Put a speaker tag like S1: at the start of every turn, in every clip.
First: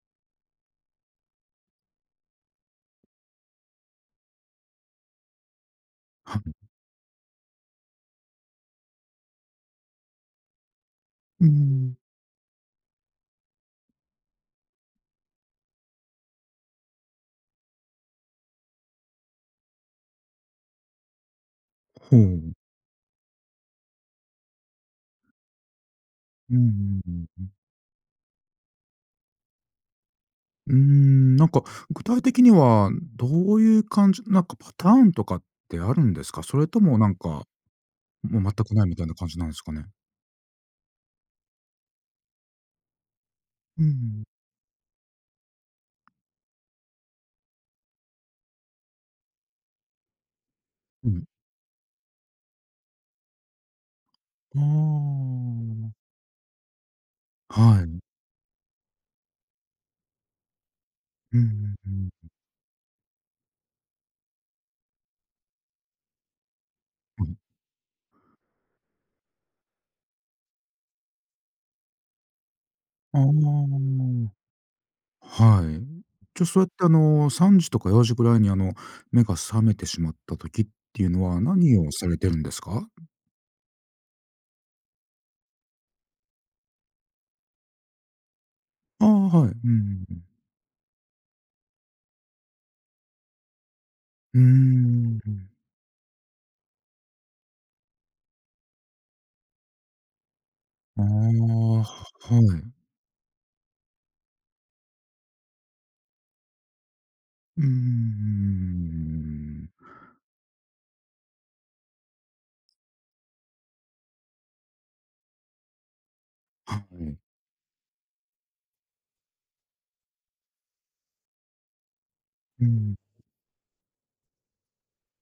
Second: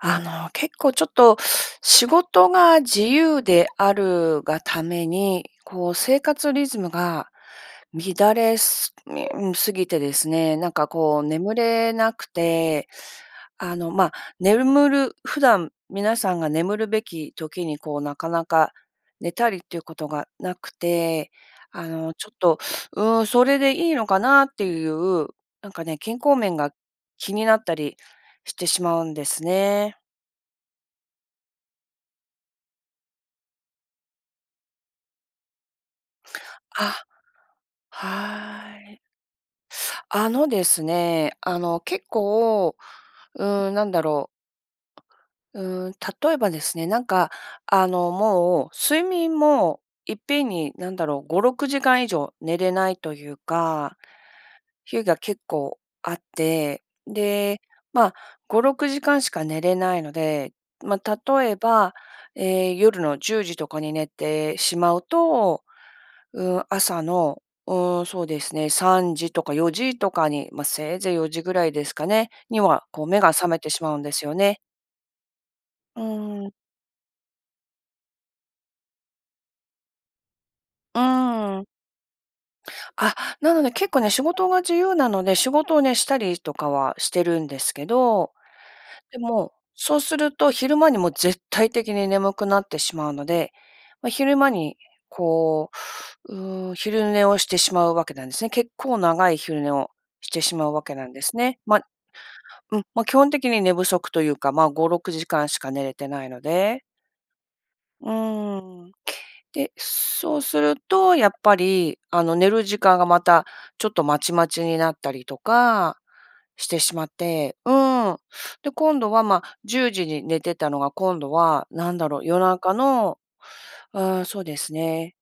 S1: あの、結構ちょっと仕事が自由であるがために、こう生
S2: は
S1: 活
S2: ん。
S1: リズムが乱れす 過ぎてですね、なんかこう
S2: うー
S1: 眠れ
S2: ん。
S1: なくて、あの、ま、ねるむる普段皆さんが眠るべき時にこう、なかなか寝たりっていうことがなくて、あの、
S2: ほ
S1: ちょっ
S2: う。
S1: と、うん、それでいいのかな？っていう、なんかね、健康
S2: うん
S1: 面が
S2: うんうん
S1: 気
S2: う
S1: に
S2: ん。
S1: なったりしてしまうんですね。
S2: うーん、なんか具体的にはどういう感じなんかパターンとかってあるんですか？それとも
S1: あ。
S2: なんか、もう全く
S1: は
S2: ないみ
S1: い。
S2: たいな感じなんですかね？
S1: あのですね、あの、結構、うーん、
S2: う
S1: なんだ
S2: ん。
S1: ろう。うーん、例えばですね、なんか、あの、もう、睡眠もいっぺんに、なんだ
S2: う
S1: ろう、
S2: ん。
S1: 5、6時間以上寝れないというか、
S2: あ
S1: 日が結構
S2: あ。
S1: あって、で、
S2: はい。
S1: ま、5、6時間しか寝れないので、ま、
S2: う
S1: 例え
S2: ん、うう
S1: ば、
S2: ん。
S1: え、夜の10時とかに寝てしまうと、うーん、朝
S2: うん。
S1: の、うーんそうですね3時とか4時とかに、ま、せいぜい4時ぐらいですかね？には、こう
S2: あ
S1: 目
S2: あ。
S1: が覚めてしまうんですよね。
S2: はい。
S1: う
S2: じゃ、
S1: ーん。
S2: そうやって、あの、3時とか4時ぐらいに、あの、目が覚めてしまった時っ
S1: う
S2: ていうのは、
S1: ーん。
S2: 何をされてるんですか？
S1: あ、なので結構ね、仕事が自由なので、仕事をね、したりとかはしてるんですけど、
S2: ああ、
S1: で
S2: はい。
S1: も、
S2: うんう
S1: そう
S2: んう
S1: す
S2: ん。
S1: ると昼間にもう絶対的に眠くなってしまうので、ま、昼
S2: うー
S1: 間に、
S2: ん、うん。
S1: こう、うーん、昼寝をしてしまうわけなんですね。結構長い昼寝をしてしまうわけ
S2: ああ、
S1: なんですね。ま、
S2: ははい。
S1: うん、まあ、基本的に寝不足というか、ま5、6時間しか寝れてないので。
S2: うーん、うんうん
S1: うーん。
S2: うん、うーん。
S1: で、そうすると、やっぱり、あの、寝る時間がまた、ちょっと、まちまちになったりとかしてし
S2: う
S1: まっ
S2: ん。
S1: て、うん。で、今度は、まあ、10時に寝てたのが、今度は、なんだろう。夜
S2: う
S1: 中
S2: ん。
S1: の、うーん、そうですね。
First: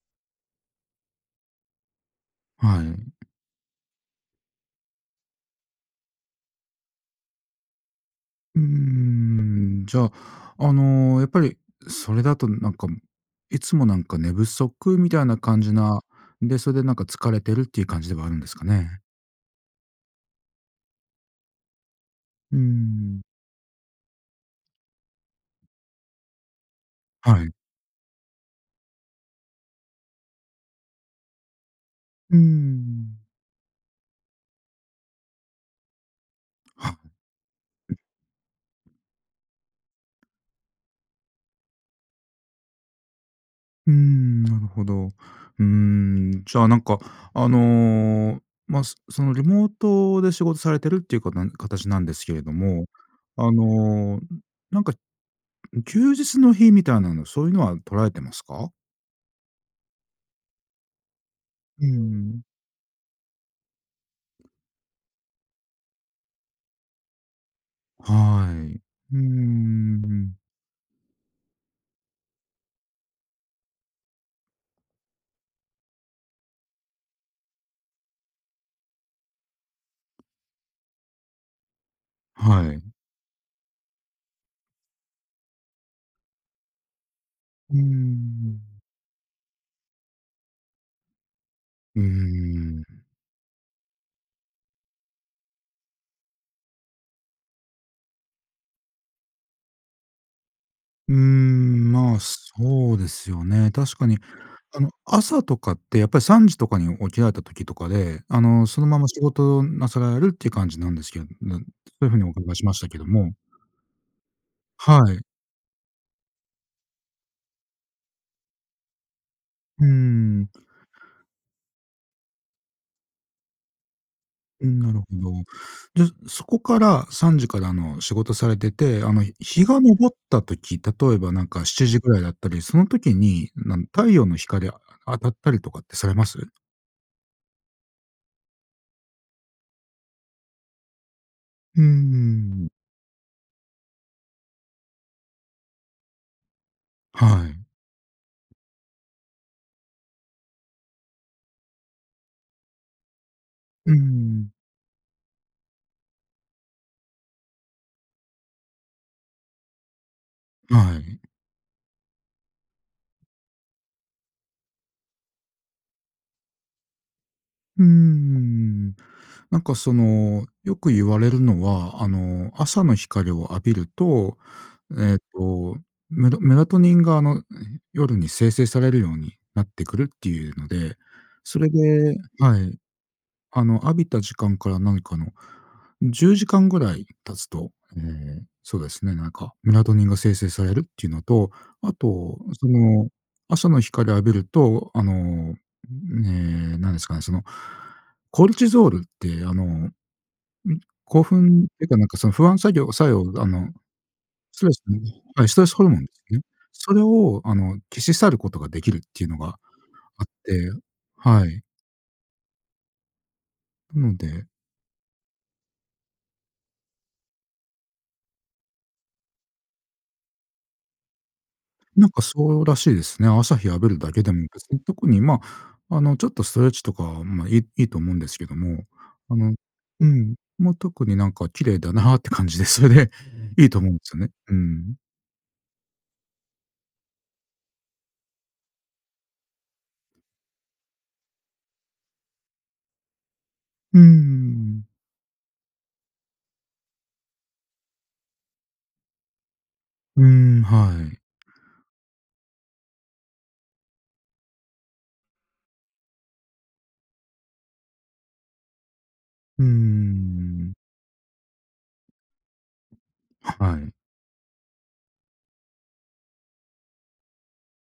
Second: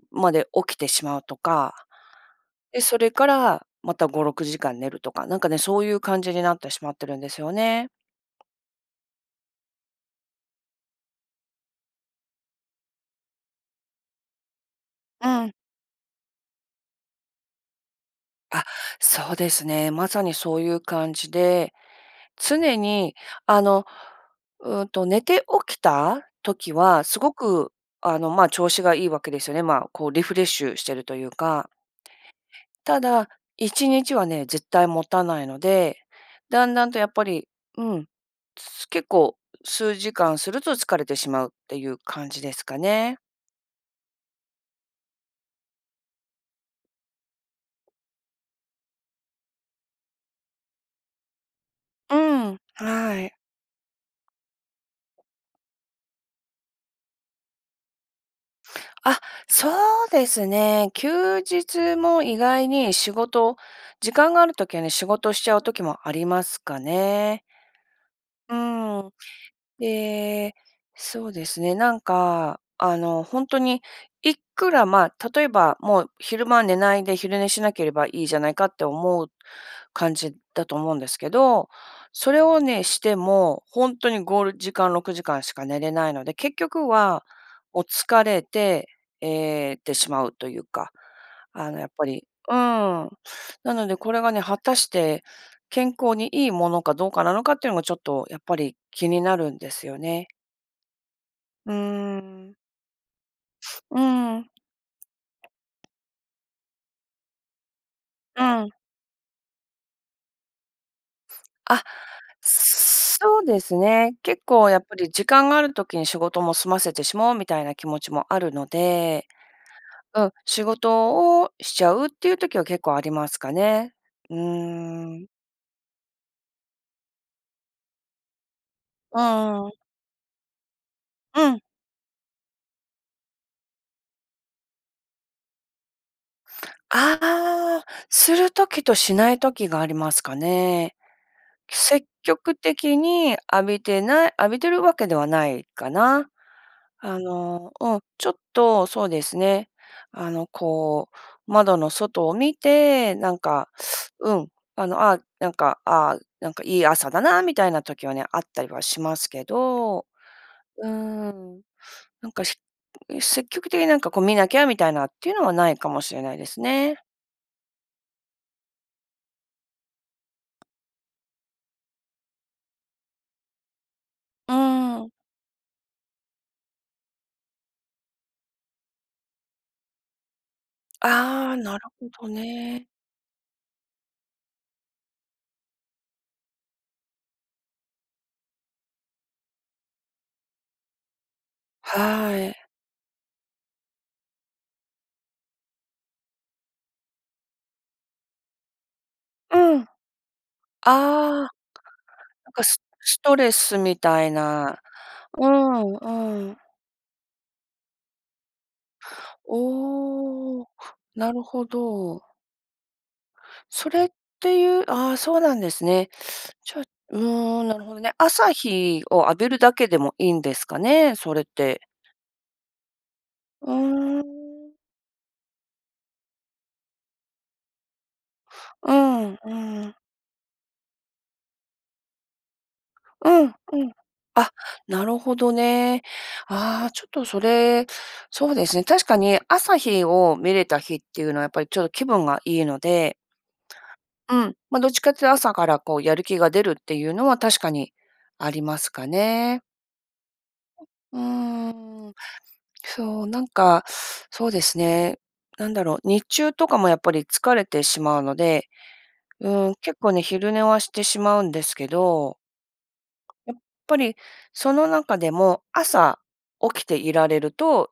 S1: [unintelligible] まで起きてしまうとか。で、
S2: は
S1: そ
S2: い。
S1: れからまた5、6時間寝るとか、なんか、ね、そういう感じになってしまってるんですよね。
S2: うーん、じゃあ、あの、やっぱりそれだと、なんか、いつも、なんか、寝不足みたい
S1: う
S2: な
S1: ん。
S2: 感じなで、それで、なんか、疲れてるっていう感じではあるんですか
S1: あ、
S2: ね。
S1: そうですね。まさにそういう感じで、
S2: うー
S1: 常に
S2: ん。
S1: あの、うんと、寝て起きた時は、すご
S2: はい。
S1: く、あの、まあ、調子がいいわけですよね。まあ、こう、リフレッシュしてるというか。
S2: うー
S1: た
S2: ん。
S1: だ、1日はね、絶対もたないので、だんだん
S2: は。
S1: と、やっぱり、うん。結構数時間すると疲れてしまうっていう感じですかね。
S2: うーん、なるほど。うーん、じゃあなんかあの、ま、すその、リモートで仕事されているっていうかなんかたちなんで
S1: う
S2: すけれど
S1: ん、
S2: も、
S1: はい。
S2: あの、なんか休日の日みたいなのそういうのは取られてますか？
S1: あ、そうですね。休
S2: う
S1: 日も意
S2: ん。
S1: 外に仕事、時間がある時はね、仕事しちゃう時もありますかね。
S2: は
S1: う
S2: い、
S1: ん、
S2: うんうんうん。
S1: ええ、そうですね、なんか、あの、ほんとに、いくらまあ、例えばもう昼間寝ないで昼寝しなければいいじゃないかって思う、感じだと思うんですけど、それを
S2: は
S1: ね、
S2: い。
S1: しても、ほんとに5時間、6時間しか寝れないので、結局は、
S2: うー
S1: お、疲れ
S2: ん。
S1: て、ええ、てしまうというか。あの、やっ
S2: う
S1: ぱりうん。
S2: ーん。
S1: なのでこれがね、果たして、健康にいいものかどうかなのかっていうのがちょっと、やっぱり気になるんですよね。
S2: うー
S1: う
S2: ん、まあ、
S1: ーん。
S2: そうですよね。確
S1: う
S2: かに
S1: ん。
S2: あの、朝とかってやっぱり3時とかに起きられた時とかで、あ
S1: う
S2: の
S1: ん。
S2: そのまま仕事なさられるっていう感じなんですけなん、て、
S1: あ、
S2: そういうふうにお伺いしましたけども
S1: そうですね。結構やっぱり
S2: はい。
S1: 時間がある時に仕事も済ませてしまおうみたいな気持ちもあるので、
S2: うー
S1: うん、
S2: ん。
S1: 仕事をしちゃうっていう時は結構ありますかね。うー
S2: うん、なるほ
S1: ん。
S2: ど。で、そこから3時からあの仕事されてて、あの、
S1: う
S2: ひ日が
S1: ん。
S2: 昇った時、例えばな
S1: う
S2: ん
S1: ん。
S2: か7時ぐらいだったり、その時に、なん太陽の光、あ当たったりとかってされます？
S1: ああ、する時としない時がありますかね。
S2: うん
S1: 積極
S2: うん。
S1: 的に浴びてな浴びてるわけではないかな。あ
S2: はい。
S1: の、うん、ちょっとそうですね、あの、こう、窓の外を見て、なんか
S2: う
S1: うん、
S2: ん。
S1: あの、あ、なんか、ああなんか、いい朝だなみたいな時はね、あったりはしますけど。うー
S2: はい。
S1: ん。なんかし積極的になんかこう見なきゃみたいなっていうのはないかもしれないですね。
S2: うーん。なんかその、よく言われるのは、あの、朝の光を浴びると、
S1: うん。
S2: えっと、メドメラトニンがあの、夜に生成されるようになってくるっていうので、
S1: ああ、
S2: それ
S1: なるほ
S2: で
S1: ど
S2: はい。
S1: ね。
S2: あの浴びた時間から、なんかあの、10時間ぐらい経つと、ええ、そうですね、なんかメラトニンが生成されるっていうのと、あ
S1: は
S2: と、
S1: い。
S2: その、朝の光浴びると、あの、ええ、なんですかね、その、コルチゾールって、あの、
S1: うん。あ
S2: ん、
S1: あ、
S2: 興
S1: な
S2: 奮っていうか、なんかその不
S1: ん
S2: 安
S1: か
S2: 作
S1: ス
S2: 業作
S1: ス
S2: 用、
S1: ト
S2: あ
S1: レ
S2: の、
S1: スみたい
S2: ストレ
S1: な、
S2: スのねは
S1: う
S2: い、ストレスホル
S1: ん
S2: モンですね。
S1: うん。
S2: それを、あの、消し去ることが出来るっていうのがあって、
S1: おお、
S2: ん
S1: なる
S2: はい。
S1: ほど。そ
S2: な
S1: れっ
S2: ので
S1: ていうああ、そうなんですね。じゃ、うん、なるほどね。朝日を浴びるだけでもいいんですかね、それって。
S2: なんかそうらしいですね。朝日
S1: う
S2: 浴びるだ
S1: ー
S2: けでも、別
S1: ん。
S2: に特に、ま、あのちょっとストレッチとか、ま、いいいと思うんですけども、
S1: うん
S2: あ
S1: う
S2: の、
S1: ん。
S2: うん、ま、特になんか綺麗だなあって感じで、それで
S1: うん
S2: いいと
S1: う
S2: 思う
S1: ん。
S2: んですよね。
S1: あ、
S2: うん。
S1: なるほどね。ああ、ちょっとそれ、そうですね、確かに、朝日を見れた日っていうのはやっぱりちょっと気分がいいので。
S2: うー
S1: うん、ま、
S2: ん。
S1: どっちかって朝からこう、やる気が出るっていうのは確かにありますかね。
S2: うーん、はい。
S1: うーん、そう、なんか、そうですね、なんだろう、日中とかもやっぱり、疲れてしまうので、
S2: うー
S1: うん、結構ね、昼寝
S2: ん。
S1: はしてしまうんですけど。やっ
S2: はい。
S1: ぱり、その中でも、朝、起きていられると、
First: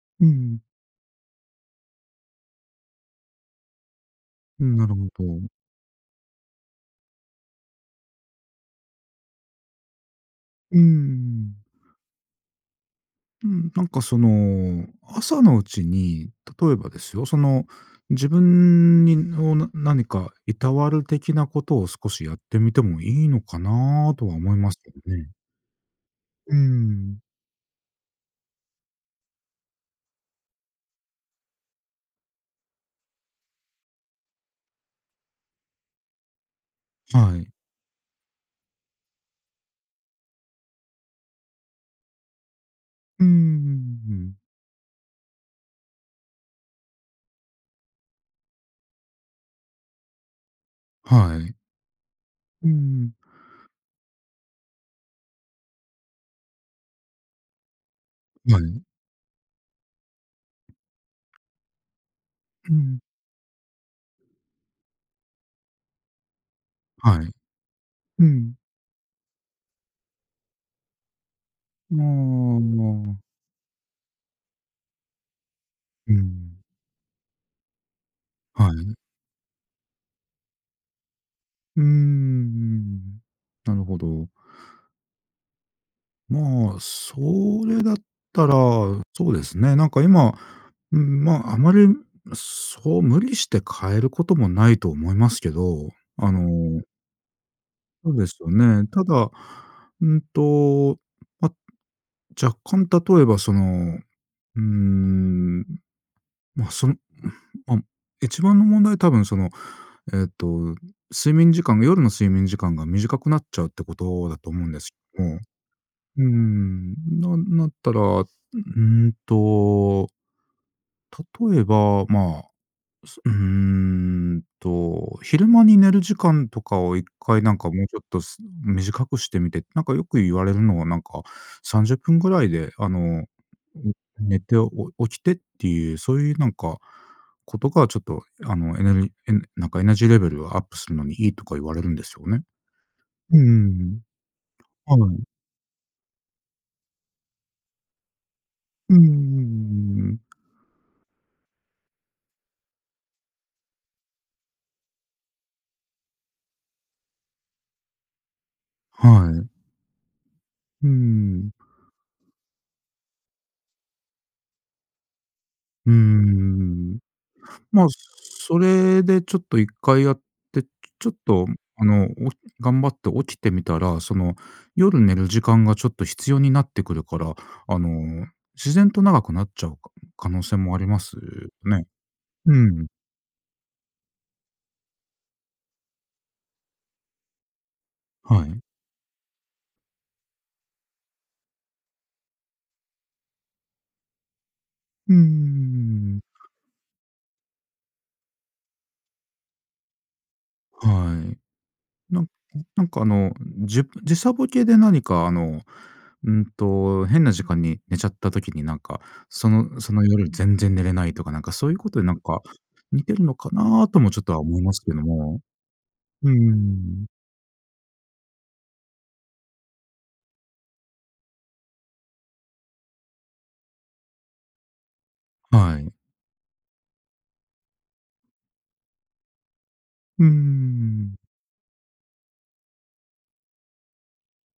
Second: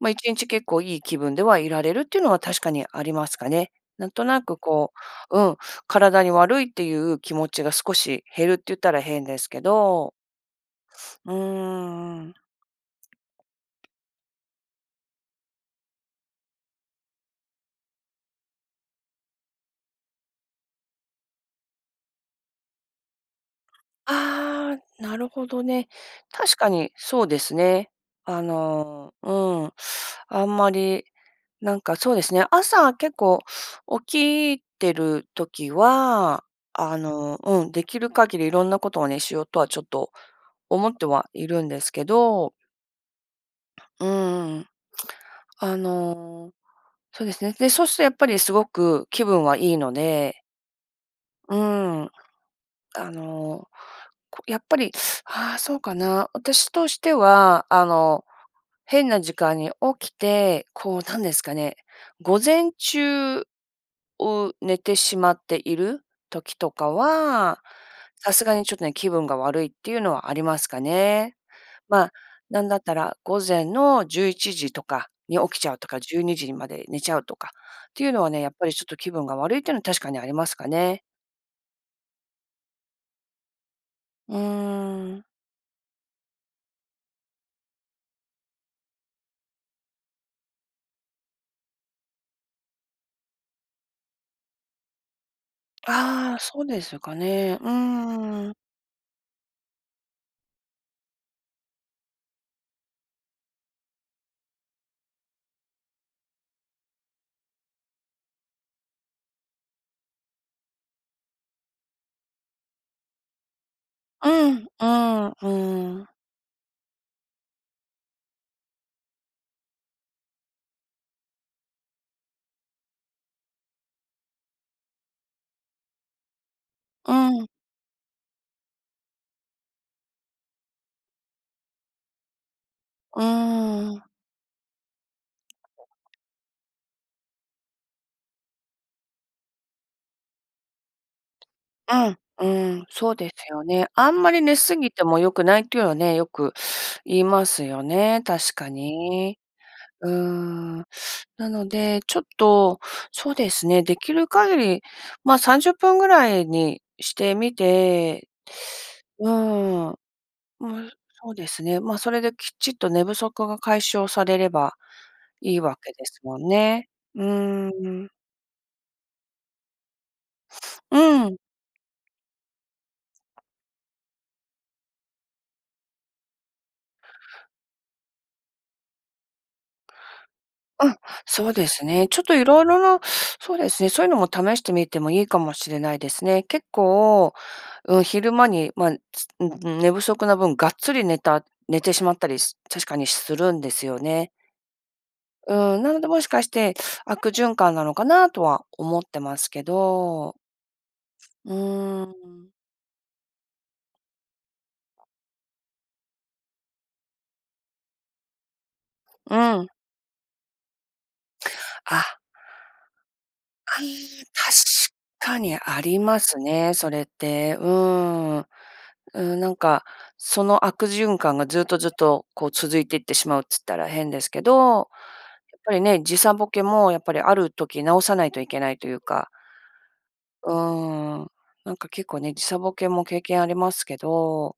S1: ま、一
S2: うんう
S1: 日
S2: ん。
S1: 結構いい気分ではいられる、っていうのは確かにありますかね。なんとなく
S2: うん、な
S1: こ
S2: るほ
S1: う、
S2: ど。
S1: うん、体に悪いっていう気持ちが、少し減るって言ったら変ですけど。
S2: うー
S1: う
S2: ん。
S1: ーん。
S2: うん、なんかその、朝のうちに、例えばですよ、その自分にを何か、いたわる的なことを、少しやってみてもいいのかな、とは思います
S1: あ
S2: け
S1: あ、
S2: ど
S1: なる
S2: ね。
S1: ほどね。
S2: う
S1: 確
S2: ー
S1: かに
S2: ん。
S1: そうですね。あの、うん、あんまり、なんかそうですね、朝、結構起きてる時は、あ
S2: は
S1: の、
S2: い。
S1: うん、できる限り、色んなことをね、しようとは、ちょっと思ってはいるんですけど。
S2: うんうんうん
S1: うんう
S2: うんうん
S1: んうん、あの、そうですね。で、そうすとやっぱりすごく気分はいいので
S2: はい。
S1: うーん。
S2: う
S1: あ
S2: ん。
S1: の、こ、やっぱり、ああ、そうかな？私としては、あの、
S2: はい。
S1: 変な時間に起きて、こうなんですかね、午前
S2: うん。
S1: 中を寝てしまっている？時とか
S2: はい。
S1: は、
S2: う
S1: さすが
S2: ん。
S1: にちょっとね、気分が悪いっていうのはありますかね。
S2: あ
S1: まあ、なんだったら
S2: あ。
S1: 午前の11時とかに起きちゃうとか、
S2: うー
S1: 12時に
S2: ん。
S1: まで寝ちゃうとかっていうのはね、やっぱ
S2: は
S1: りちょっ
S2: い。
S1: と気分が悪いってのは、確かにありますかね。
S2: うーんうーん、なるほど。
S1: うーん。
S2: まあ、それだったらそうですね、なんか今、うん、まあ、あまり、むそう無理して変えることもないと思いますけど、あ
S1: ああ、そうで
S2: の
S1: すかね、う
S2: そうですよ
S1: ーん。
S2: ね。ただ、うんと、ま、若干例えば、その、うーん、ま、その、うん、ま、一番の問題は多分、その、えっと、睡眠時間が夜の睡眠時間が短くなっちゃうってこと
S1: う
S2: だと思う
S1: ん、
S2: んで
S1: う
S2: す
S1: ん、う
S2: も、
S1: ーん。
S2: うんうんうん。なんなったら、うんと例えば、まあ、そうーんと、昼間に寝る時間とかを一
S1: う
S2: 回、
S1: ん。
S2: なんか、もうちょっとす短くしてみて、なんかよく言われるのはなんか、30分ぐらいで、あ
S1: う
S2: の、
S1: ーん。
S2: 寝てお起きてっていうそういうなんか、ことがちょっとあの、エネルギエネなんかエナジーレベルをアップするのにいいとか言われるんですよね。
S1: うん、うん、そうで
S2: うんう
S1: すよ
S2: んう
S1: ね。あんまり寝過ぎ
S2: ん。
S1: て
S2: は
S1: も
S2: い。
S1: 良くないっていうはね、よく 言いますよね、確か
S2: うんうんうんうんうんう
S1: に。
S2: んうん
S1: う
S2: う
S1: ー
S2: ん。
S1: ん。なので、ちょっと、そうですね、できる限り、まあ、30分ぐらいにしてみて、う
S2: はい。
S1: ーん。う
S2: うー
S1: む、そうで
S2: ん。
S1: すね。まあ、それできちっと寝不足が解消されれば、いいわ
S2: う
S1: け
S2: んう
S1: です
S2: んうんうん
S1: もん
S2: う
S1: ね。
S2: んうん、
S1: うー
S2: まあ、
S1: ん。
S2: それでちょっと一回やって、
S1: う
S2: ちょっ
S1: ん。
S2: と、むあの、おひ頑張って起きてみたら、その夜寝る時間がちょっと必要になってくるから、あの、自然と長くなっちゃうか可能性もあり
S1: うん、
S2: ます
S1: そうで
S2: ね。
S1: すね、ちょっと
S2: う
S1: 色々
S2: ん。
S1: な、そうですね、そういうのも試してみてもいいかもしれないですね。結構、うん、昼
S2: は
S1: 間
S2: い。
S1: にまあ、つうん、う、寝不足な分、がっつり寝た寝てしまったりす確かにするんですよね。
S2: うんうんうんうんう
S1: うーん、な
S2: ん
S1: ので、
S2: うんうん。
S1: もしかして、悪循環なのかなとは思ってますけど。
S2: はい。
S1: うー
S2: なん
S1: ん。
S2: うん、なんかあの、じゅ時差ボケで何かあの、うんと、変な時間に寝ちゃった時になんか、
S1: う
S2: そ
S1: ん。
S2: のその、夜全然寝れないとか、なんかそういうこ
S1: あ
S2: とでな
S1: っ
S2: んか似てるのか
S1: はい、
S2: な？ともちょっとは
S1: 確
S2: 思いますけど
S1: か
S2: も。
S1: にありま
S2: うんう
S1: す
S2: んうんうんう
S1: ね、それ
S2: ん。
S1: って。うーん。うん、なんかその悪循環がずっとずっと、こう、続いてってしまうっつったら変ですけど、やっぱ
S2: は
S1: り
S2: い。
S1: ね、時差ボケもやっぱり、ある時治さないといけないというか。
S2: うんうんうん
S1: う
S2: うんうん。
S1: ーん、なんか結構ね、時差ボケも経験ありますけど、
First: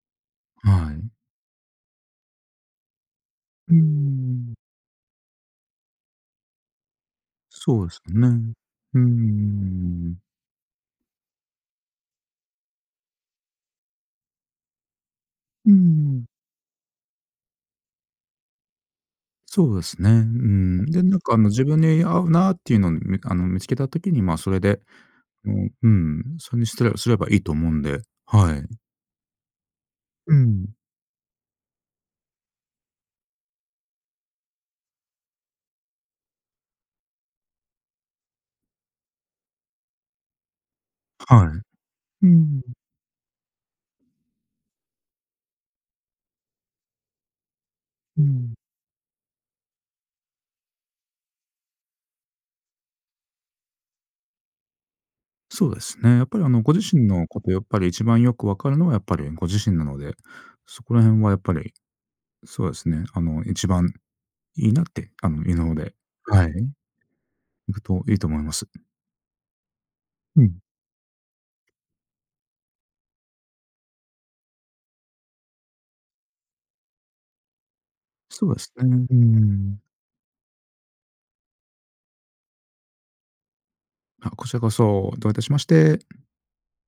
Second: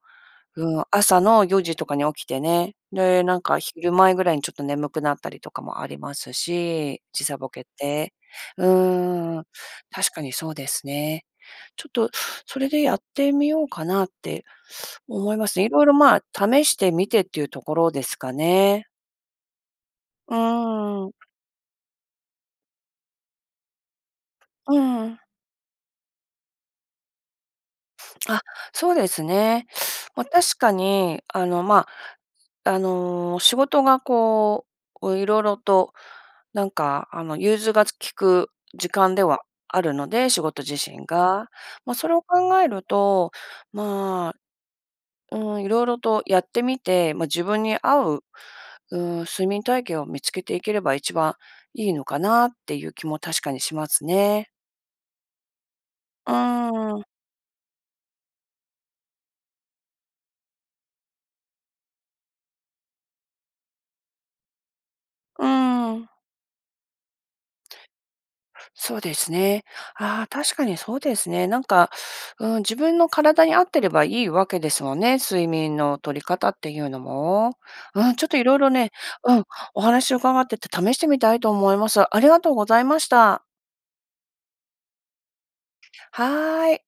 S1: うん、
S2: はい。
S1: 朝の4時とかに起きてね、で、なんか、
S2: うー
S1: 昼前ぐらいにちょ
S2: ん。
S1: っと眠くなったりとかもありますし、時差ボケっ
S2: そうです
S1: て。
S2: ね。
S1: う
S2: うんうんうんうん
S1: ーん、
S2: うんう
S1: 確
S2: ん。
S1: かにそうですね。ちょっとそれでやってみようかなって、思いますね。
S2: うー
S1: 色々まあ、
S2: ん。
S1: 試してみてっていうところですかね。
S2: そうですね、うー
S1: う
S2: ん。で、
S1: ー
S2: なん
S1: ん。
S2: かあの、自分に合うなっていうのん、みあの、見つけた時に、ま、それで、
S1: うん。
S2: お、うん、それにすてらすればいいと思うんで。
S1: あ、
S2: はい。
S1: そうですね。ま、
S2: う
S1: 確か
S2: ん。
S1: に、あの、ま、あの、仕事がこう、こう色々と、なんか、あの、融通がつ利く時間ではあるので、仕事自身
S2: はい。
S1: が。
S2: う
S1: ま、それを
S2: ー
S1: 考
S2: ん、
S1: え
S2: うん。
S1: ると、まあ、うーん、色々とやってみて、ま、自分に合
S2: う
S1: う、
S2: ん。
S1: うーん、睡眠体験を見つけていければ一番いいのかな？っていう気も確かにしますね。
S2: そうですね。やっ
S1: う
S2: ぱりあの、ご自
S1: ーん。
S2: 身のこと、やっぱり一番よく分かるのは、やっぱりご自身なので、そこら辺はやっぱり、そうですね、あの、一番いいなって、あの、
S1: う
S2: いのうで、
S1: ーん。
S2: はい、いくといいと思います。
S1: そうですね。ああ、
S2: うん。
S1: 確かにそうですね。なんか、うーん、自分の体に合ってればいいわけですもんね、睡眠の取り方っていうのも。うん、ちょっと
S2: そ
S1: 色
S2: うで
S1: 々
S2: すね。
S1: ね、
S2: うー
S1: うん、お
S2: ん。
S1: 話を伺ってて試してみたいと思います。ありがとうございました。
S2: あ、こちらこそ、どういたしまして。
S1: はい。